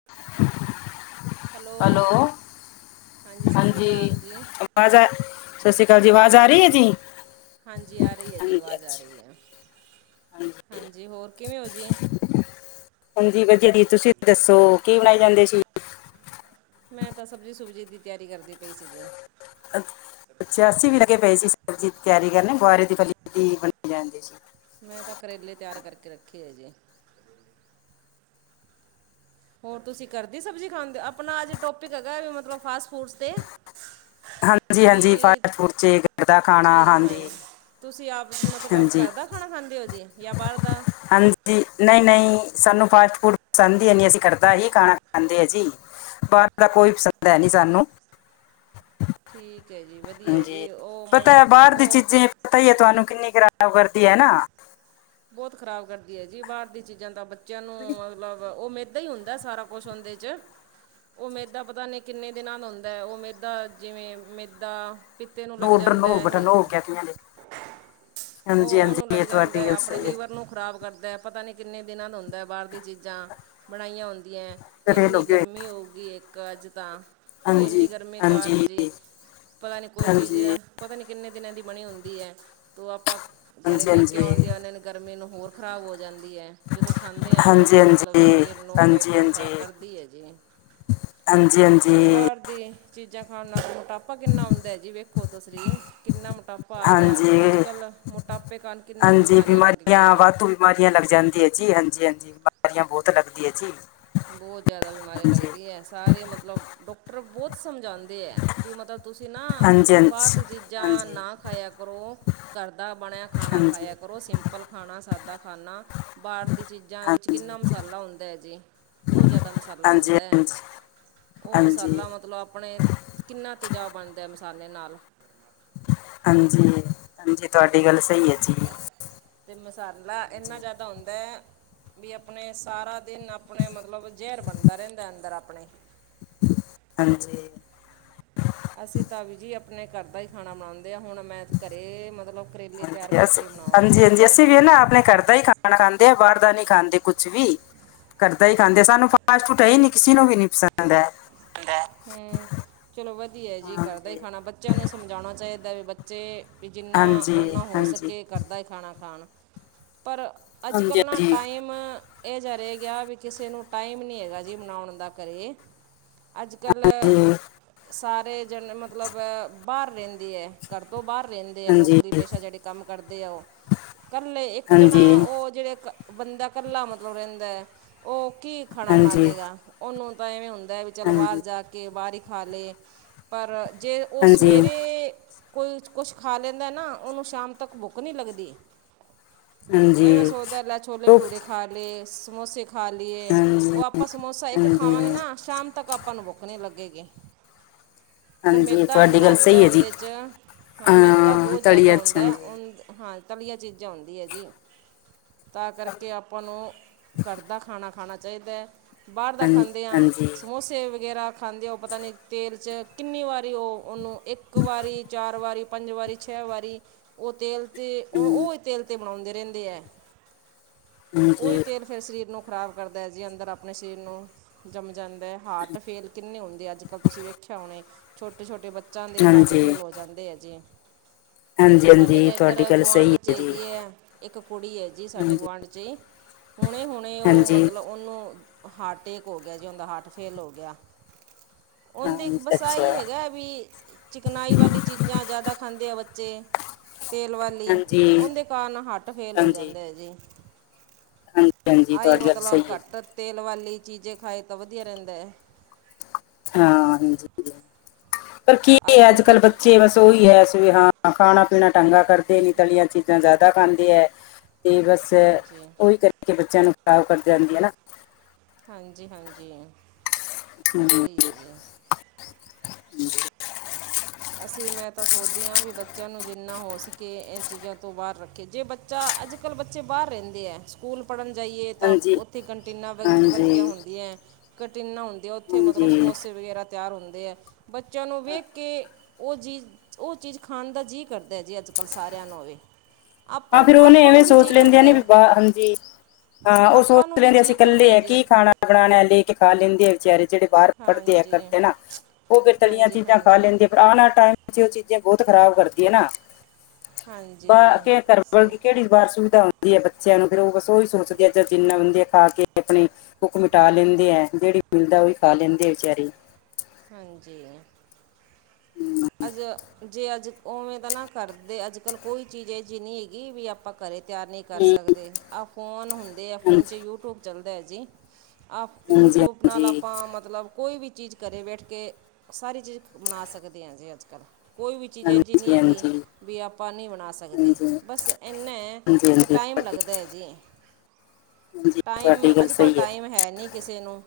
[inaudible] Hello. ਸਤਿ ਸ਼੍ਰੀ ਹਾਂਜੀ, ਅਕਾਲ ਜੀ ਆਵਾਜ਼ ਆ, ਸਤਿ ਸ੍ਰੀ ਅਕਾਲ ਜੀ, ਆਵਾਜ਼ ਆ ਹਾਂਜੀ ਰਹੀ ਹੈ ਜੀ। ਹਾਂਜੀ, ਆ ਰਹੀ ਹੈ ਜੀ ਹਾਂਜੀ ਆਵਾਜ਼, ਆ ਅੱਛਾ ਰਹੀ ਆ। ਹਾਂਜੀ, ਹੋਰ? ਕਿਵੇਂ ਹੋ ਜੀ? ਹਾਂਜੀ, ਵਧੀਆ ਜੀ। ਤੁਸੀਂ ਦੱਸੋ, ਕੀ ਬਣਾਏ ਜਾਂਦੇ ਸੀ? ਮੈਂ ਤਾਂ ਸਬਜ਼ੀ-ਸੁਬਜ਼ੀ ਦੀ ਤਿਆਰੀ ਕਰਦੀ ਪਈ ਸੀ ਜੀ। ਪਛਾਸੀ ਵੀ ਲੱਗੇ ਪਏ ਸੀ, ਸਬਜ਼ੀ ਦੀ ਤਿਆਰੀ ਕਰਨ, ਬੁਆਰੇ ਦੀ ਫਲੀ ਦੀ ਬ ਜਾਂਦੀ ਸੀ। ਮੈਂ ਤਾਂ ਕਰੇਲੇ ਤਿਆਰ ਕਰਕੇ ਰੱਖੇ ਹੈ ਜੇ। ਹੋਰ, ਤੁਸੀਂ ਕਰਦੀ ਸਬਜ਼ੀ ਖਾਂਦੇ? ਆਪਣਾ ਅੱਜ ਟੋਪਿਕ ਹੈਗਾ ਮਤਲਬ ਫਾਸਟ ਫੂਡਸ ਤੇ। ਹਾਂਜੀ ਵੀ -ਹਾਂਜੀ ਫਾਸਟ ਫੂਡ 'ਚ ਗਰ [unintelligible] ਦਾ ਖਾਣਾ, ਹਾਂਜੀ। ਤੁਸੀਂ ਆਪ ਮਤਲਬ, ਹਾਂਜੀ ਘਰ ਦਾ ਖਾਣਾ ਖਾਂਦੇ ਹੋ ਜੀ ਜਾਂ ਬਾਹਰ ਦਾ? ਹਾਂਜੀ ਨਹੀਂ, ਨਹੀਂ ਸਾਨੂੰ ਫਾਸਟ ਫੂਡ ਪਸੰਦ ਈ ਹੈ ਨੀ, ਅਸੀਂ ਘਰਦਾ ਹੀ ਖਾਣਾ ਖਾਂਦੇ ਆ ਜੀ। ਬਾਹਰ ਦਾ ਕੋਈ ਪਸੰਦ ਹੈ ਨੀ ਸਾਨੂੰ। ਠੀਕ ਹੈ ਜੀ, ਵਧੀਆ ਹਾਂਜੀ ਜੀ, ਉਹ ਪਤਾ ਮਲ ਹੈ ਬਾਹਰ ਦੀ ਉਹ ਪਤਾ ਈ ਹੈ ਤੁਹਾਨੂੰ ਕਿੰਨੀ ਖਰਾਬ ਕਰਦੀ ਹੈ ਨਾ? ਬਹੁਤ ਖਰਾਬ ਕਰਦੀ ਹੈ ਜੀ, ਬਾਹਰ ਦੀ ਚੀਜ਼ਾਂ ਤਾਂ ਬੱਚਿਆਂ ਨੂੰ, ਮਤਲਬ ਉਹ ਮੇ- ਏਦਾਂ ਈ ਹੁੰਦਾ ਸਾਰਾ ਕੁਛ ਉਹਦੇ 'ਚ। ਉਹ ਮੇਦਾ ਪਤਾ ਨਹੀਂ, ਕਿੰਨੇ ਦਿਨਾਂ ਦਾ ਹੁੰਦਾ ਹੈ? ਉਹ ਮੇਦਾ ਜਿਵੇਂ ਮੇਦਾ ਪਿੱਤੇ ਨੂੰ ਲੱਗ ਨੋ ਡਰ ਜਾਂਦਾ ਨੋ ਬਟਨ ਇਹ ਨੋ ਕਹਤੀਆਂ ਨੇ ਹਾਂਜੀ ਉਹ, ਹਾਂਜੀ ਉਹਨੂੰ ਲੱਗ ਇਹ ਜਾਂਦਾ, ਤੁਹਾਡੀ ਗੱਲ ਆਪਣੇ ਸਹੀ ਹੈ ਲਈ ਵਰ ਜੀ ਨੂੰ ਖਰਾਬ ਕਰਦਾ, ਪਤਾ ਨਹੀਂ ਕਿੰਨੇ ਦਿਨਾਂ ਦਾ ਹੁੰਦਾ? ਬਾਹਰ ਦੀ ਚੀਜ਼ਾਂ ਬਣਾਈਆਂ। ਦੀਆਂ, ਫੇਲ ਹੋ ਏਨੀ ਗਏ ਗਰਮੀ ਹੋਗੀ ਇੱਕ ਅੱਜ ਤਾਂ, ਵੀ ਹਾਂਜੀ ਇੰਨੀ ਗਰਮੀ ਹਾਂਜੀ ਕਾਰਨ ਹਾਂਜੀ ਜੀ, ਪਤਾ ਨੀ ਕੋਈ ਚੀਜ਼, ਹਾਂਜੀ ਪਤਾ ਨੀ ਕਿੰਨੇ ਦਿਨਾਂ ਦੀ ਬਣੀ ਹੁੰਦੀ ਹੈ? ਤੋ ਆਪਾਂ ਘਰੇ ਲੈ ਕੇ ਹਾਂਜੀ ਆਉਂਦੇ ਆ ਉਹਨਾਂ ਨੂੰ। ਗਰਮੀ ਨੂੰ ਹੋਰ ਖ਼ਰਾਬ ਹੋ ਜਾਂਦੀ। ਦੀ ਏ, ਜਦੋਂ ਖਾਂਦੇ ਹਾਂ ਫਿਰ ਹਾਂਜੀ ਤਾਂ ਮਤਲਬ ਹਾਂਜੀ ਸਰੀਰ ਨੂੰ, ਪੇਟ ਨੂੰ ਖ਼ਰਾਬ ਕਰਦੀ ਹੈ ਜੀ। ਤੇ ਹਾਂਜੀ-ਹਾਂਜੀ। ਬਾਹਰ ਦੀ ਚੀਜ਼ਾਂ ਖਾਣ ਨਾਲ ਮੋਟਾਪਾ ਕਿੰਨਾ ਆਉਂਦਾ ਜੀ? ਵੇਖੋ ਤੁਸੀਰੀ ਕਿੰਨਾ ਮੋਟਾਪਾ ਪਾ ਗਿਆ, ਹਾਂਜੀ ਅੱਜ-ਕੱਲ੍ਹ ਮੋਟਾਪੇ ਕਾਰਨ ਕਿੰਨੀ ਬਿਮਾਰੀਆਂ ਲੱਗੀਆਂ। ੀਆਂ [unintelligible] ਵਾਧੂ ਬਿਮਾਰੀਆਂ ਲੱਗ ਜਾਂਦੀ ਹੈ ਜੀ। ਹਾਂਜੀ-ਹਾਂਜੀ ਬਿਮਾਰੀਆਂ ਬਹੁਤ ਲੱਗਦੀ ਹੈ ਜੀ। ਬਹੁਤ ਜਿਆਦਾ ਬਿਮਾਰੀ ਹਾਂਜੀ ਲੱਗਦੀ ਹੈ। ਸਾਰੇ ਮਤਲਬ ਡਾਕਟਰ ਬਹੁਤ ਸਮਝਉਂਦੇ। ਦੇ ਏ, ਵੀ ਮਤਲਬ ਤੁਸੀਂ ਨਾ, ਹਾਂਜੀ ਹਾਂਜੀ ਬਾਹਰ ਦੀ ਚੀਜ਼ਾਂ ਹਾਂਜੀ ਨਾ ਖਾਇਆ ਕਰੋ। ਘਰ ਦਾ ਬਣਿਆ ਖਾਣਾ ਹਾਂਜੀ ਖਾਇਆ ਕਰੋ, ਉਹ ਸਿੰਪਲ ਖਾਣਾ, ਸਾਦਾ ਖਾਣਾ, ਬਾਹਰ ਦੀ ਚੀਜ਼ਾਂ ਵਿੱਚ ਹਾਂਜੀ ਕਿੰਨਾ ਮਸਾਲਾ ਹੁੰਦਾ ਹੈ ਜੀ। ਬਹੁਤ ਜ਼ਿਆਦਾ ਮਸਾਲਾ ਹਾਂਜੀ ਹੁੰਦਾ ਏ, ਉਹ ਹਾਂਜੀ ਮਸਾਲਾ ਮਤਲਬ ਆਪਣੇ ਕਿੰਨਾ ਤੇਜਾਬ ਬਣਦਾ ਮਸਾਲੇ ਨਾਲ। ਹਾਂਜੀ, ਹਾਂਜੀ ਤੁਹਾਡੀ ਗੱਲ ਸਹੀ ਹੈ ਜੀ। ਤੇ ਮਸਾਲਾ ਇੰਨਾ ਹਾਂਜੀ ਜਿਆਦਾ ਹੁੰਦਾ ਐ। ਵੀ ਆਪਣੇ ਸਾਰਾ ਦਿਨ, ਆਪਣੇ ਮਤਲਬ ਜੇਰ ਬਣਦਾ ਰਹਿੰਦਾ ਅੰਦਰ ਆਪਣੇ। ਹਾਂਜੀ। ਅਸੀਂ ਤਾਂ ਵੀ ਜੀ, ਆਪਣੇ ਘਰ ਦਾ ਹੀ ਖਾਣਾ ਮੰਨਦੇ ਆ ਹੁਣ। ਮੈਂ ਘਰੇ, ਮਤਲਬ ਕਰੇਲੇ ਤਿਆਰ ਹਾਂਜੀ ਅਸੀਂ ਕਰਕੇ ਬਣਾਵਾਂਗੀ ਹਾਂਜੀ ਅੱਜ। ਹਾਂਜੀ ਅਸੀਂ ਵੀ ਨਾ ਆਪਣੇ ਕਰ। ਦਾ ਹੀ ਖਾਣਾ ਖਾਂਦੇ ਆ, ਬਾਹਰ ਦਾ ਨੀ ਖਾਂਦੇ ਕੁਛ ਵੀ। ਕਰਦਾ ਹੀ ਖਾਂਦੇ। ਸਾਨੂੰ ਫਾਸਟ ਫੂਟ ਹੈ ਈ ਨੀ ਕਿਸੇ ਨੂੰ ਵੀ ਨੀ ਪਸੰਦ ਹੈ। ਹੂੰ, ਚਲੋ ਵਧੀਆ ਜੀ, ਘਰਦਾ ਹੀ ਖਾਣਾ, ਬੱਚਿਆਂ ਨੂੰ ਸਮਝਾਉਣਾ ਚਾਹੀਦਾ ਵੀ ਬੱਚੇ ਵੀ ਜਿੰਨਾ ਹਾਂਜੀ ਓਨਾਂ ਹੋ ਹਾਂਜੀ ਸਕੇ। ਘਰਦਾ ਹੀ ਖਾਣਾ ਖਾਣ ਪਰ ਹਾਂਜੀ ਅੱਜ-ਕੱਲ੍ਹ ਨਾ ਹਾਂਜੀ ਟਾਈਮ ਇਹ ਜਾ ਰੇ ਗਿਆ, ਵੀ ਕਿਸੇ ਨੂੰ ਟਾਈਮ ਨੀ ਹੈਗਾ ਜੀ ਮਨਾਉਣ ਦਾ ਘਰੇ। ਅੱਜ-ਕੱਲ੍ਹ। ਸਾਰੇ ਜਨ, ਮਤਲਬ ਬਾਹਰ ਰਹਿੰਦੀ ਹੈ, ਘਰ ਤੋਂ ਬਾਹਰ ਰਹਿੰਦੀ ਦੇਆ ਹਾਂਜੀ ਨੋਕਰੀ ਹਾਂਜੀ ਪੇਸ਼ਾ ਜੇੜੇ ਕੰਮ ਕਰਦੇ ਆ ਓ, ਕਰਲਏ ਹਾਂਜੀ ਇੱਕ ਜਣਾ ਹਾਂਜੀ ਉਹ ਜਿਹੜੇ ਬੰਦਾ ਕੱਲਾ ਮਤਲਬ ਰੇਂਦੈ, ਓ ਕੀ ਖਾਣਾ ਬਣਾ ਹਾਂਜੀ ਲੇਗਾ ਉਹਨੂੰ ਤਾਂ ਇਵੇਂ ਹੁੰਦੈ ਵੀ ਚਲੋ ਬਾਹਰ ਹਾਂਜੀ ਜਾ ਕੇ ਬਾਹਰ ਹੀ ਖਾ ਲੇ, ਪਰ ਜੇ ਓ ਸਵੇਰੇ ਕੋਈ ਕੁਛ ਖਾ ਲੈਂਦਾ ਨਾ ਉਹਨੂੰ ਸ਼ਾਮ ਤੱਕ ਬੁੱਕ ਨੀਂ ਲੱਗਦੀ। ਹਾਂਜੀ ਐਵੇਂ ਸੋਚਦਾ ਲੈ ਛੋਲੇ ਭਟੂਰੇ ਖ ਖਾ ਲੇ ਸਮੋਸੇ ਖਾਲੀਏ ਹਾਂਜੀ ਉਹ ਆਪਾਂ ਸਮੋਸਾ ਇੱਕ ਖਾਵਾਂਗੇ ਹਾਂਜੀ ਨਾ ਸ਼ਾਮ ਤੱਕ ਆਪਾਂ ਨੂੰ ਬੁੱਖ ਨੀਂ ਲੱਗੇਗੀ, ਉਹ ਹਾਂਜੀ ਮੇਦਾ ਤੁਹਾਡੀ ਇਨਾ ਗੱਲ ਹੁੰਦਾ ਸਹੀ ਹੈ ਜੀ ਓਂਦੇ ਚ ਹਾਂ ਮੇਦਾ ਬੋਤ ਜ਼ਿਆਦਾ ਤਲੀ ਅੱਛਾ ਉਂਦੈ ਜੀ ਉਂ ਹਾਂ ਤਲੀਆ ਚੀਜ਼ਾਂ ਓਂਦੀ ਐ ਜੀ। ਤਾਂ ਕਰਕੇ ਆਪਾਂ ਨੂੰ ਘਰ ਦਾ ਖਾਣਾ ਖਾਣਾ ਚਾਈਦੈ ਬਾਹਰ ਦਾ ਹਾਂਜੀ ਖਾਂਦੇ ਆਂ ਹਾਂਜੀ ਸਮੋਸੇ ਵਗੇਰਾ ਖਾਂਦੇ ਹੋ ਪਤਾ ਨਹੀਂ ਤੇਲ ਚ ਕਿੰਨੀ ਵਾਰੀ ਉਹ ਓਨੂੰ ਇੱਕ ਵਾਰੀ, ਚਾਰ ਵਾਰੀ, ਪੰਜ ਵਾਰੀ, ਛੇ ਵਾਰੀ ਉਹ ਤੇਲ ਤੇ ਉਹ ਉਹਹੀ ਤੇਲ ਤੇ ਬਣਾਉਂਦੇ ਰਹਿੰਦੇ ਐ ਉਹੀ ਹਾਂਜੀ ਤੇਲ ਫਿਰ ਸਰੀਰ ਨੂੰ ਖ਼ਰਾਬ ਕਰਦਾ ਜੀ ਅੰਦਰ ਆਪਣੇ ਸ਼ਰੀਰ ਨੂੰ ਜੰਮ ਜਾਂਦਾ ਹਾਰਟ ਫੇਲ ਕਿੰਨੇ ਹੁੰਦੇ ਅੱਜ ਕੱਲ੍ਹ ਤੁਸੀਂ ਵੇਖਿਆ ਹੁਣੇ ਛੋਟੇ ਛੋਟੇ ਬੱਚੇ ਬੱਚਿਂਆਂ ਦੇ ਹਾਰਟ ਹਾਂਜੀ ਫੇਲ ਹੋ ਜਾਂਦੇ ਆ ਜੇ। ਹਾਂਜੀ ਸਾਡੇ ਹਾਂਜੀ ਤਾਂ ਤੁਹਾਡੀ ਇੱਧਰ ਗੱਲ ਸਹੀ ਗੁਆਂਢ 'ਚ' ਹੈ ਜੀ ਹੇਗੀ ਐ ਇੱਕ ਕੁੜੀ ਏ ਜੀ ਸਾਡੇ ਹਾਂਜੀ ਗੁਆਂਢ 'ਚ' ਈ। ਹੁਣੇ ਹੁਣੇ ਉਹ ਹਾਂਜੀ ਮਤਲਬ ਓਂਨੂੰ ਹਾਟੇਕ ਹੋ ਗਿਆ ਜੇ ਓਂਦਾ ਹਾਟ ਫੇਲ ਹੋ ਗਿਆ। ਹਾਂ ਓਂਦੇ ਬਸ ਅੱਛਾ ਆਈ ਹੇਗੈ ਵੀ ਚਿਕਨਾਈ ਵਾਲੀ ਚੀਜ਼ਾਂ ਜ਼ਿਆਦਾ ਖਾਂਦੇ ਆ ਬੱਚੇ, ਤੇਲ ਵਾਲ ਹਾਂਜੀ ਓਂਦੇ ਕਾਰਨ ਹਾੱਟ ਫੇਲ ਹੋ ਹਾਂਜੀ ਜਾਂਦੈ ਜੀ। ਹਾਂਜੀ ਹਾਂਜੀ ਆਈ ਤੁਹਾਡੀ ਗੱਲ ਸਹੀ ਮਤਲਬ ਹੈ ਘੱਟ ਜੀ ਤੇਲ ਵਾਲੀ ਚੀਜ਼ਾਂ ਖਾਏ ਤਾਂ ਵਧੀਆ ਰਹਿੰਦੈ। ਹਾਂ, ਪਰ ਕੀ ਆਈ ਐ ਅੱਜ ਦੁੱਧ ਕੱਲ ਘਿ- ਬੱਚੇ ਬਸ ਤੇ ਓਈ ਐ ਫੇ ਹਾਂ ਖਾਣਾ ਪੀਣਾ ਢੰਗ ਦਾ ਕਰਦੇ ਨੀ ਤਲੀ਼ਆਂ ਚੀਜ਼ਾਂ ਜ਼ਿਆਦਾ ਖਾਂਦੇ ਐ। ਅਤੇ ਬਸ ਹਾਂਜੀ ਉਹੀ ਕਰਕੇ ਬੱਚਿਆਂ ਨੂੰ ਖਰਾਬ ਕਰਦੀ ਜਾਂਦੀ ਐ ਨਾ। ਹਾਂਜੀ-ਹਾਂਜੀ, ਹਮ, ਸਹੀ ਹੈ ਜੀ। ਅਸੀਂ ਮੈਂ ਤਾਂ ਸੋਚਦੀ ਆਂ ਵੀ ਬੱਚਿਆਂ ਨੂੰ ਜਿੰਨਾ ਹੋ ਸਕੇ ਇਹ ਚੀਜ਼ਾਂ ਤੋਂ ਬਾਹਰ ਰੱਖੇ। ਜੇ ਬ ਚ ਅੱਜ ਕੱਲ ਬੱਚੇ ਬਾਹਰ ਰਹਿੰਦੇ ਐ। ਸਕੂਲ ਪੜ੍ਹਨ ਜਾਈਏ ਤਾਂ ਹਾਂਜੀ ਉੱਥੇ ਕੰਟੀਨਾਂ ਵਰ ਵਰਗੀਆਂ ਹਾਂਜੀ ਹੁੰਦੀਐਂ ਕੰਟੀਨਾ ਹੁੰ ਦੇ ਉੱਥੇ ਮਤਲਬ ਹਾਂਜੀ ਸਮੋਸੇ ਵਗੈਰਾ ਤਿਆਰ ਹੁੰਦੇ ਐ ਬੱਚਿਆਂ ਨੂੰ ਵੇਖ ਕੇ ਓ ਜੀ ਓ ਚੀਜ਼ ਖਾਣ ਦਾ ਜੀਅ ਕਰਦੈ ਜੀ ਅੱਜ ਕੱਲ੍ਹ ਸਾਰਿਆਂ ਨੂੰ ਵੇ ਹਾਂ ਫੇਰ ਉਹਨੇ ਐਵੇਂ ਸੋਚ ਲੈਂਦੀਆਂ ਨੇ ਵੀ ਹੈ ਬਾਹ ਹਾਂਜੀ। ਹਾਂ ਉਹ ਆਪਾਂ ਸੋਚ ਨੂੰ ਵੀ ਲੈਂਦੇ ਅਸੀਂ ਜੀ ਕੱਲੇ ਕਰਦਾ ਐ ਜੀ ਕੀ ਖਾਣਾ ਬਣਾਣਾ ਲੇ ਕੇ ਖਾ ਲੇਂਦੇ ਆ ਵਿਚਾਰੇ। ਜੇੜੇ ਬਾਹਰ ਪੜ੍ਹਦੇ ਆ ਹਾਂਜੀ ਕਰਦੇ ਨਾ, ਉਹ ਫੇਰ ਤਲੀਆਂ ਹਾਂਜੀ ਚੀਜ਼ਾਂ ਖਾ ਹਾਂਜੀ ਲੈਂਦੇ ਆਉਣ ਵਾਲ ਟਾਈਮ ਵਿੱਚ ਉਹ ਚੀਜ਼ਾਂ ਬਹੁਤ ਖਰਾਬ ਕਰਦੀਆਂ ਨਾ। ਬਾ ਹਾਂਜੀ। ਕੇ ਘਰ ਸੇ ਕਿਹੜੀ ਬਾਹਰ ਸੁਵਿਧਾ ਹੁੰਦੀ ਐ ਬੱਚਿਆਂ ਨੂੰ ਫਿਰ ਉਹ ਬਸ ਉਹੀ ਸੋਚਦੇ ਆ ਜ ਜਿੰਨਾ ਬੰਦੇ ਆ ਖਾ ਕੇ ਆਪਣੇ। ਭੁੱਖ ਮਿਟਾ ਲੇਂਦੇ ਐ ਜਿਹੜੀ ਮਿਲਦਾ ਉਹ ਹੀ ਖਾ ਲੇਂਦੇ ਆ ਵਿਚਾਰੇ। ਹਾਂਜੀ। ਅਜ ਜੇ ਅੱਜ ਉਵੇਂ ਤਾਂ ਨਾ ਕਰਦੇ ਅੱਜ ਕੱਲ੍ਹ ਕੋਈ ਚੀਜ਼ ਏਜੀ ਨੀਂ ਹੇਗੀ ਵੀ ਆਪਾਂ ਘਰੇ ਤਿਆਰ ਨੀਂ ਕਰ ਹਮ, ਸਕਦੇ, ਆ ਫੋਨ ਹੁੰਦੇ ਆ ਫ਼ੋਨ 'ਚ ਹਾਂਜੀ ਯੂਟਿਊਬ ਚੱਲਦੈ ਜੀ ਅ ਹਾਂਜੀ ਯੂਟਿਊਬ ਨਾਲ ਹਾਂਜੀ ਆਪਾਂ ਮਤਲਬ ਕੋਈ ਵੀ ਚੀਜ਼ ਕਰੇ ਬੇਠ ਕੇ, ਸਾਰੀ ਚੀਜ਼ ਬਣਾ ਸਕਦੇ ਆਂ ਜੇ ਅੱਜ ਕੱਲ੍ਹ। ਕੋਈ ਵੀ ਚੀਜ਼ ਹਾਂਜੀ ਏਜੀ ਨੀ ਹੇਗੀ ਹਾਂਜੀ ਵੀ ਆਪਾਂ ਨੀਂ ਬਣਾ ਸਕਦੇ। ਹਾਂਜੀ ਬਸ ਏਨੈ ਵੀ ਹਾਂਜੀ ਟਾਈਮ ਲੱਗਦਾ ਐ ਜੀ, ਹਾਂਜੀ ਟਾਈਮ ਤੁਹਾਡੀ ਗੱਲ ਅੱਜ ਕੱਲ੍ਹ ਸਹੀ ਟਾਈਮ ਹੈ ਨੀ। ਕਿਸੇ ਨੂੰ,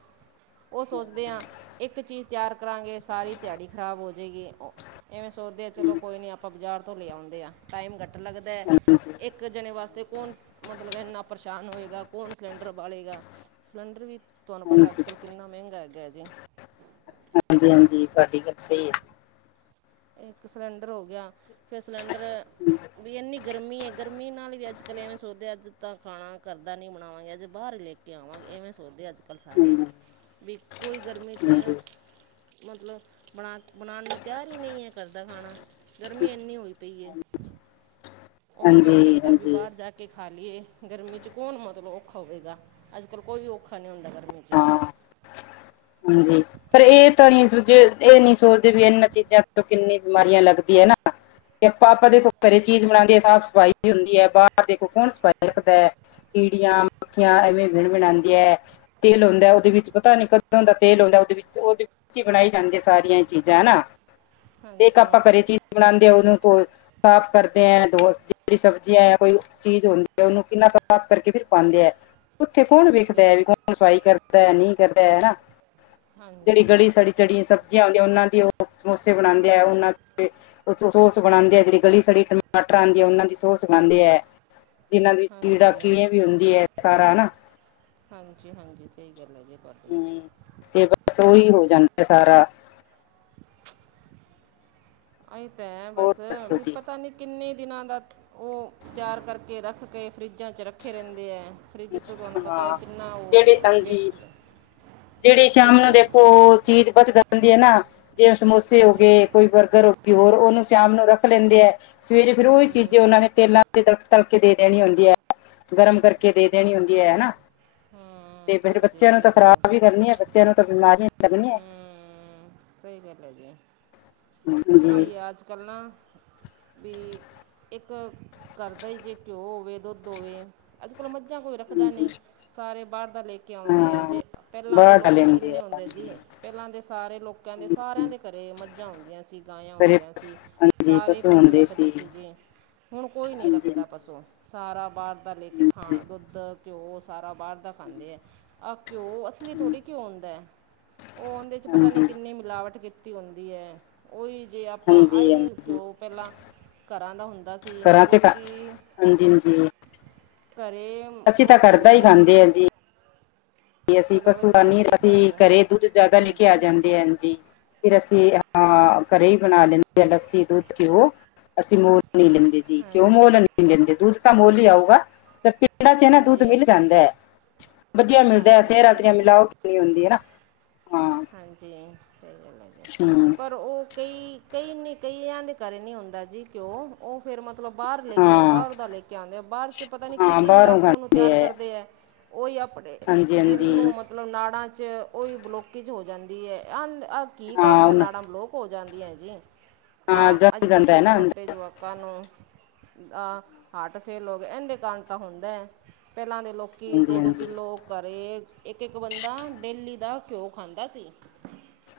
ਓ ਸੋਚਦੇ ਆਂ ਇੱਕ ਚੀਜ਼ ਤਿਆਰ ਕਰਾਂਗੇ ਸਾਰੀ ਤਿਆੜੀ ਖ਼ਰਾਬ ਹੋ ਦਈਏ ਉਹ ਇਵੇਂ ਸੋਚਦੇ ਆ ਜੀ। ਚਲੋ ਕੋਈ ਨੀਂ ਆਪਾਂ ਬਜਾਰ ਤੋਂ ਲੇ ਆਉਂਦੇ ਆਂ। ਟਾਈਮ ਕੱ ਲੱਗਦੈ, ਹਾਂਜੀ ਹਾਂਜੀ ਇੱਕ ਜਣੇ ਵਾਸਤੇ ਕੋਣ ਮਤਲਬ ਏਂਨਾ ਪਰੇਸ਼ਾਨ ਹੋਏਗਾ ਕੋਣ ਸਿਲੰਡਰ ਬਾਲੇ਼ਗਾ? ਸਿਲੰਡਰ ਵੀ ਤੁਹਾਨੂੰ ਪਤਾ ਅੱਜ ਕੱਲ੍ਹ ਕਿੰਨਾ ਮਹਿੰਗਾ ਹੈਗਾ ਜੀ। ਹਾਂਜੀ ਹਾਂਜੀ ਤੁਹਾਡੀ ਗੱਲ ਸਹੀ ਹੈ। ਇੱਕ ਸਿਲੰਡਰ ਹੋ ਗਿਆ ਫਿਰ ਸਿਲੰਡਰ ਜੀ। ਵੀ ਇਨੀ ਗਰਮੀ ਹੈ ਗਰਮੀ ਨਾਲ ਵੀ ਅੱਜ ਕੱਲ੍ਹ ਐਵੇਂ ਸੋਚਦੇ ਅੱਜ ਤਾਂ ਖਾਣਾ ਕਰਦਾ ਨਹੀਂ ਬਣਾਵਾਂਗੇ ਅ ਜੇ ਬਾਹਰ ਲੈ ਕੇ ਕੇ ਆਾਂਗੇ ਇਹਵੇਂ ਸੋਚਦੇ ਅੱਜ ਕੱਲ ਸਾਰੇ ਹਮ, ਵੀ ਕੋਈ ਗਰਮੀ ਚ ਹਾਂਜੀ ਮਤਲਬ ਬਣਾ ਬਣਾਉਣ ਲਈ ਤਿਆਰ ਦਿਲ ਹੀ ਨਹੀਂ ਕਰਦਾ ਖਾਣਾ ਗਰਮੀ ਇਨੀ ਹੋਈ ਪਈ ਉਹ ਇਵੇਂ ਹਾਂਜੀ ਲੱਗਦਾ ਵੀ ਹਾਂਜੀ ਬਾਹਰ ਜਾ ਕੇ ਕੇ ਖਾ ਲਈਏ ਗਰਮੀ 'ਚ ਕੌਣ ਮਤਲਬ ਔਖਾ ਹੋਵੇਗਾ ਅੱਜ ਕੱਲ੍ਹ ਕੋਈ ਵੀ ਔਖਾ ਨਹੀਂ ਹੁੰਦਾ ਗਰਮੀ 'ਚ। ਹਾਂ ਹਾਂਜੀ ਪਰ ਇਹ ਤਾਂ ਨ ਸੋਝੇ ਇਹ ਨੀ ਸੋਚਦੇ ਵੀ ਇਹਨਾਂ ਚੀਜ਼ਾਂ ਤੋਂ ਕਿੰਨੀ ਬਿਮਾਰੀਆਂ ਲੱਗਦੀਆਂ ਹੈ ਨਾ ਤੇ ਆਪਾਂ ਆਪਾਂ ਦੇਖੋ ਘਰੇ ਚੀਜ਼ ਬਣਾਉਂਦੇ ਹ ਸਾਫ ਸਫਾਈ ਹੁੰਦੀ ਹੈ ਬਾਹਰ ਦੇਖੋ ਕੌਣ ਸਫ਼ਾਈ ਭਟਕਦੀਆਂ ਕੀੜੀਆਂ ਮੱਖੀਆਂ ਐਵੇਂ ਭਿੰਨ ਭਿਨਾਉਂਦੀਆਂ ਤੇਲ ਹੁੰਦਾ ਉਹਦੇ ਵਿੱਚ ਪਤਾ ਅੱਜ ਕੱਲ ਤਾਂ ਉਹਦਾ ਤੇਲ ਹੁੰਦਾ ਉਹਦੇ ਵਿੱਚ ਉਹਦੇ ਵਿੱਚ ਹੀ ਬਣਾਈ ਜਾਂਦੀ ਸਾਰੀਆਂ ਚੀਜ਼ਾਂ ਹਨਾ ਤੇ ਇੱਕ ਹਾਂਜੀ ਆਪਾਂ ਘਰੇ ਚੀਜ਼ ਬਣਾਉਂਦੇ ਆ ਉਹਦੇ ਕੋ ਸਾਫ਼ ਕਰਦੇ ਹੈ ਦੋਸ ਜਿਹੜੀ ਸਬਜ਼ੀਆਂ ਹੈ ਕੋਈ ਚੀਜ਼ ਓਹੀ ਆ ਉਹਨੂੰ ਕਿੰਨਾ ਸਾਫ਼ ਕਰਕੇ ਵੀ ਪਾਉਂਦੇ ਆ ਉੱਥੇ ਕੌਣ ਹਾਂਜੀ ਵੇਖਦਾ ਹੈ ਵੀ ਕੌਣ ਸਫਾਈ ਕਰਦਾ ਨਹੀਂ ਕਰਦਾ ਹਨਾ ਜਿਹੜੀ ਹਾਂਜੀ ਗਲੀ ਸੜੀਆਂ ਜਿੜੀਆਂ ਸਬਜ਼ੀਆਂ ਆਂਦੀਆਂ ਉਹਨਾਂ ਦੀ ਉਹ ਸਮੋਸੇ ਬਣਾਉਂਦੇ ਆ ਉਹਨਾਂ ਦੇ ਸੋਸ ਬਣਾਉਂਦੇ ਆ ਜਿਹੜੀ ਗਲੀ ਸਲੀ ਟਮਾਟਰ ਆਉਂਦੇ ਆ ਉਹਨਾਂ ਦੀ ਬਣਾਾਉਂਦੇ ਹੈ ਜਿਹਨਾਂ ਦੀ ਕੀੜਾ ਹਾਂਜੀ ਕੀੜੇ ਵੀ ਹੁੰਦੀ ਹੈ ਸਾਰਾ ਹਨਾ ਹਾਂਜੀ ਹਾਂਜੀ ਸਹੀ ਗੱਲ ਹੈ ਜੀ ਤੁਹਾਡੀ ਹਮ ਤੇ ਬਸ ਉਹੀ ਹੋ ਜਾਂਦਾ ਸਾਰਾ ਅ ਤਾਂ ਹੈ ਹੋਰ ਬਸ ਦੱਸੋ ਵੀ ਜੀ ਪਤਾ ਨੀ ਕਿੰਨੇ ਦਿਨਾਂ ਦਾ ਉਹ ਤਿਆਰ ਕਰਕੇ ਰੱਖ ਕੇ ਫਰਿੱਜਾਂ 'ਚ ਰੱਖੇ ਰਹਿੰਦੇ ਹੈ ਫਰਿੱਜ ਤੋਂ ਤੁਹਾਨੂੰ ਪਤਾ ਹੈ ਹਾਂ ਕਿੰਨਾ ਉਹ ਜਿਹੜੇ ਹਾਂਜੀ ਵੇਕਟ ਜਿਹੜੀ ਸ਼ਾਮ ਨੂੰ ਦੇਖੋ ਚੀਜ਼ ਬਚ ਜਾਂਦੀ ਹੈ ਨਾ ਜਿਵੇਂ ਸਮੋਸੇ ਹੋ ਹਾਂਜੀ ਗਏ ਕੋਈ ਬਰਗਰ ਹੋ ਫਿਰ ਉਹਨੂੰ ਸ਼ਾਮ ਨੂੰ ਰੱਖ ਲੈਂਦੇ ਹੈ ਸਵੇਰੇ ਫੇਿਰ ਉਹੀ ਹਾਂਜੀ ਚੀਜ਼ਾਂ ਉਹਨਾਂ ਨੇ ਤੇਲਾਂ ਤਲਕ ਤਲਕੇ ਦੇ ਦੇਣੀ ਹੁੰਦੀ ਹੈ ਗਰਮ ਕਰਕੇ ਦੇ ਦੇਣੀ ਹੁੰਦੀ ਹੈ ਹਨਾ ਤੇ ਹੂੰ ਫਿਰ ਹਾਂਜੀ ਬੱਚਿਆਂ ਨੂੰ ਸਹੀ ਤਾਂ ਗੱਲ ਹੈ ਖ਼ਰਾਬ ਵੀ ਕਰਨੀ ਹੈ ਬੱਚਿਆਂ ਨੂੰ ਤਾਂ ਬਿਮਾਰੀਆਂ ਵੀ ਲੱਗਣੀਆਂ ਹੂੰ ਸਹੀ ਗੱਲ ਜੀ ਜੀ ਆਈਏ ਅੱਜ ਕੱਲ ਨਾ ਵੀ ਇੱਕ ਘਰ ਦਾ ਹੀ ਜੇ ਘਿਓ ਹੋਵੇ ਦੁੱਧ ਹੋਵੇ ਅੱਜ ਕੱਲ ਮੱਝਾਂ ਕੋਈ ਰੱਖਦਾ ਹਾਂਜੀ ਨਹੀਂ ਸਾਰੇ ਬਾਹਰ ਦਾ ਲੇਕ ਆਉਂਦੇ ਹੈ ਹਾਂ ਜੇ ਪਹਿਲਾਂ ਦੇ ਬਾਹਰ ਲੋਕੀ ਲੈਂਦੇ ਕਿੰਨੇ ਆ ਆਉਂਦੇ ਜੀ ਹਾਂਜੀ ਪਹਿਲਾਂ ਦੇ ਸਾਰੇ ਲੋਕਾਂ ਦੇ ਸਾਰਿਆਂ ਹਾਂਜੀ ਦੇ ਘਰੇ ਮੱਝਾਂ ਹੁੰਂਦੀਆਂ ਸੀ ਗਾਵਾਂ ਕਰੇ ਹੁੰਦੀਆਂ ਸੀ ਸਾਰੇ ਪਸ਼ੂ ਰੱਖਦੇ ਸੀ ਜੀ ਹੁਣ ਕੋਈ ਨਹੀਂ ਹਾਂਜੀ ਰੱਖਦਾ ਪਸੂ ਸਾਰਾ ਬਾਹਰ ਦਾ ਲੈ ਕੇ ਹਾਂਜੀ ਹਾਂਜੀ ਖਾਣਾ ਦੁੱਧ ਘਿਓ ਸਾਰਾ ਬਾਹਰ ਦਾ ਖਾਂਦੇ ਆ ਹਾਂਜੀ ਆਹ ਘਿਉ ਅਸਲੀ ਥੋੜੀ ਘਿਉ ਹੁੰਦਾ ਹੈ ਉਹ ਉਹਦੇ ਚ ਪਤਾ ਨੀ ਕਿੰਨੀ ਮਿਲਾਵਟ ਕੀਤੀ ਹੁੰਦੀ ਹੈ ਉਹੀ ਜੇ ਆਪਾਂ ਹਾਂਜੀ ਹਾਂਜੀ ਆਈ ਹਾਂਜੀ ਘਿਓ ਪਹਿਲਾਂ ਘਰਾਂ ਦਾ ਹੁੰਦਾ ਸੀ ਘਰਾਂ 'ਚ ਖਾ ਲੋਕੀ ਹਾਂਜੀ ਹਾਂਜੀ ਘਰੇ ਅਸੀਂ ਤਾਂ ਉਹ ਕਰਦਾ ਹੀ ਘਿਓ ਖਾਂਦੇ ਹਾਂ ਜੀ ਅਸੀਂ ਚਲੋ ਪਸੂ ਤਾਂ ਵਧੀਆ ਨਹੀਂ ਜੀ ਅਸੀਂ ਘਰ ਦਾ ਘਰੇ ਦੁੱਧ ਜਿਆਦਾ ਲੈਕੇ ਹਾਂਜੀ ਆ ਜਾਂਦੇ ਹ ਜੀ ਫਿਰ ਅਸੀਂ ਹਾਂ ਘਰੇ ਹੀ ਬਣਾ ਲੈਂਦੇ ਆ ਲੱਸੀ ਦੁੱਧ ਘਿਓ ਅਸੀਂ ਮਤਲਬ ਲੈਂਦੇ ਜੀ ਕਿ ਉਹ ਹਾਂਜੀ ਮੁੱਲ ਨਹੀਂ ਦਿੰਦੇ ਦੁੱਧ ਤਾਂ ਮੁੱਲ ਹੀ ਆਊਗਾ ਤੇ ਜਿਹੜਾ ਚਾਹੀਦਾ ਨਾ ਦੁਧ ਹਾਂਜੀ ਮਿਲ ਜਾਂਦਾ ਹੈ ਵਧੀਆ ਮਿਲਦਾ ਹਾਂਜੀ ਸਹੀ ਤਰਾਂ ਗੱਲ ਹੈ ਮਿਲਾਓ ਹੁੰਦੀ ਹੈ ਹਾਂ ਹਾਂਜੀ ਸਹੀ ਗੱਲ ਹੈ ਜੀ ਹਮ, ਪਰ ਉਹ ਕਈ, ਕਈ ਨਹੀਂ ਕਈਆਂ ਦੇ ਘਰ ਨਹੀ ਹੁੰਦਾ ਜੀ ਘਿਉ ਉਹ ਫੇਰ ਮਤਲਬ ਬਾਹਰ ਲੈ ਕੇ ਆਉ ਹਾਂ ਬਾਹਰ ਦਾ ਲੈ ਕੇ ਆਉਂਦੇ ਆ ਬਾਹਰ 'ਚ ਪਤਾ ਨਹੀਂ ਹਾਂ ਕੀ-ਕੀ ਮਿਲਾ ਬਾਹਰੋਂ ਕੇ ਉਹਨੂੰ ਖਾਂਦੇ ਤਿਆਰ ਕਰਦੇ ਹੈ। ਉਹੀ ਆਪਣੇ ਹਾਂਜੀ ਦਿਲ ਨੂੰ ਹਾਂਜੀ ਮਤਲਬ ਨਾੜਾਂ 'ਚ ਉਹੀ ਬਲੋ ਬਲੋਕਜ ਹੋ ਜਾਂਦੀ ਹੈ ਅ ਆਹ ਕੀ ਕਾਰਨ ਹਾਂ ਤਾਂ ਉਹਨਾਂ- ਨਾੜਾ ਬਲੋਕ ਹੋ ਜਾਂਦੀ ਹੈ ਜੀ। ਹਾਂ ਆ, ਅੱਜ- ਜਮ ਕੱਲ੍ਹ ਜਾਂਦਾ ਹੈ ਨਾ ਛੋਟੇ-ਛੋਟੇ ਅੰਦਰ। ਜਵਾ ਲੋਕਾਂ ਨੂੰ ਅ ਹਾਰਟ ਫੇਲ ਹੋ ਗਿਆ, ਇਹਦੇ ਕਾਰਨ ਤਾਂ ਹੁੰਦਾ ਪਹਿਲਾਂ ਦੇ ਲੋਕ ਕਿ ਹਾਂਜੀ ਦੋ-ਦੋ ਹਾਂਜੀ ਕਿੱਲੋ ਘਰੇ, ਇੱਕ-ਇੱਕ ਬੰਦਾ ਡੇਲੀ ਦਾ ਘਿਓ ਖਾਂਦਾ ਸੀ।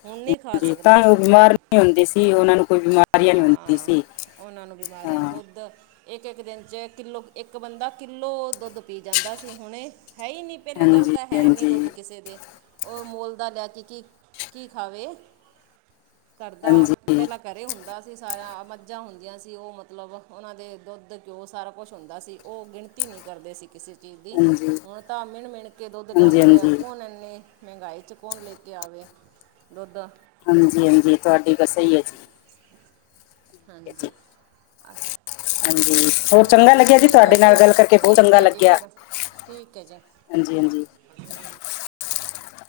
ਹੁਣ ਨਹੀਂ ਖਾ ਜੀ ਸਕਦਾ ਤਾਂ ਅੱਜ ਉਹ ਕੱਲ ਕੋਈ, ਬਿਮਾਰ ਨਹੀਂ ਹੁੰਦੇ ਸੀ ਉਹਨਾਂ ਨੂੰ ਕੋਈ ਬਿਮਾਰੀਆਂ ਨਹੀਂ ਹੁੰਦੀ ਹਾਂ। ਸੀ ਉਹਨਾਂ ਨੂੰ ਹਾਂ ਬਿਮਾਰੀਆਂ ਦੁੱਧ ਇੱਕ ਇੱਕ ਦਿਨ 'ਚ ਕਿੱਲੋ ਇੱਕ ਬੰਦਾ ਕਿੱਲੋ ਦੁੱਧ ਪੀ ਜਾਂਦਾ ਸੀ ਹੁਣੇ, ਹੈ ਹੀ ਨਹੀਂ ਪਹਿਲੀ ਗੱਲ ਹਾਂਜੀ ਤਾਂ ਹੈ ਨੀ ਹਾਂਜੀ ਦੁੱਧ ਕਿਸੇ ਦੇ, ਉਹ ਮੋਲ ਦਾ ਲੈ ਕੇ ਕੀ, ਕੀ ਖਾਵੇ, ਕਰਦਾ ਹਾਂਜੀ ਹਾਂਜੀ ਪਹਿਲਾਂ ਘਰੇ ਹੁੰਦਾ ਸੀ ਸਾਰਾ, ਮੱਝਾਂ ਹੁੰਦੀਆਂ ਸੀ ਉਹ ਮਤਲਬ ਉਹਨਾਂ ਦੇ ਦੁੱਧ ਘਿਓ ਸਾਰਾ ਕੁਛ ਹੁੰਦਾ ਸੀ ਉਹ ਗਿਣਤੀ ਨਹੀਂ ਕਰਦੇ ਸੀ ਕਿਸੇ ਚੀਜ ਦੀ, ਹਾਂਜੀ ਹੁਣ ਤਾਂ ਮਿਣ- ਮਿਣ ਕੇ ਦੁੱਧ ਲਿਆਉਂਦੇ ਆ, ਹਾਂਜੀ ਕੌਣ ਇੰਨੇ ਮਹਿੰਗਾਈ 'ਚ ਕੋਣ ਲੈ ਕੇ ਆਵੇ ਦੁੱਧ ਹਾਂਜੀ -ਹਾਂਜੀ, ਤੁਹਾਡੀ ਗੱਲ ਸਹੀ ਹੈ ਜੀ ਠੀਕ ਹੈ ਜੀ ਹਾਂਜੀ, ਆ ਹਾਂਜੀ, ਹੋਰ ਚੰਗਾ ਲੱਗਿਆ ਜੀ ਤੁਹਾਡੇ ਨਾਲ ਓ ਗੱਲ ਕਰਕੇ ਬਹੁਤ ਠੀਕ ਚੰਗਾ ਹੈ ਜੀ ਲੱਗਿਆ। ਫਿਰ ਠੀਕ ਹੈ ਜੀ ਹਾਂਜੀ-ਹਾਂਜੀ।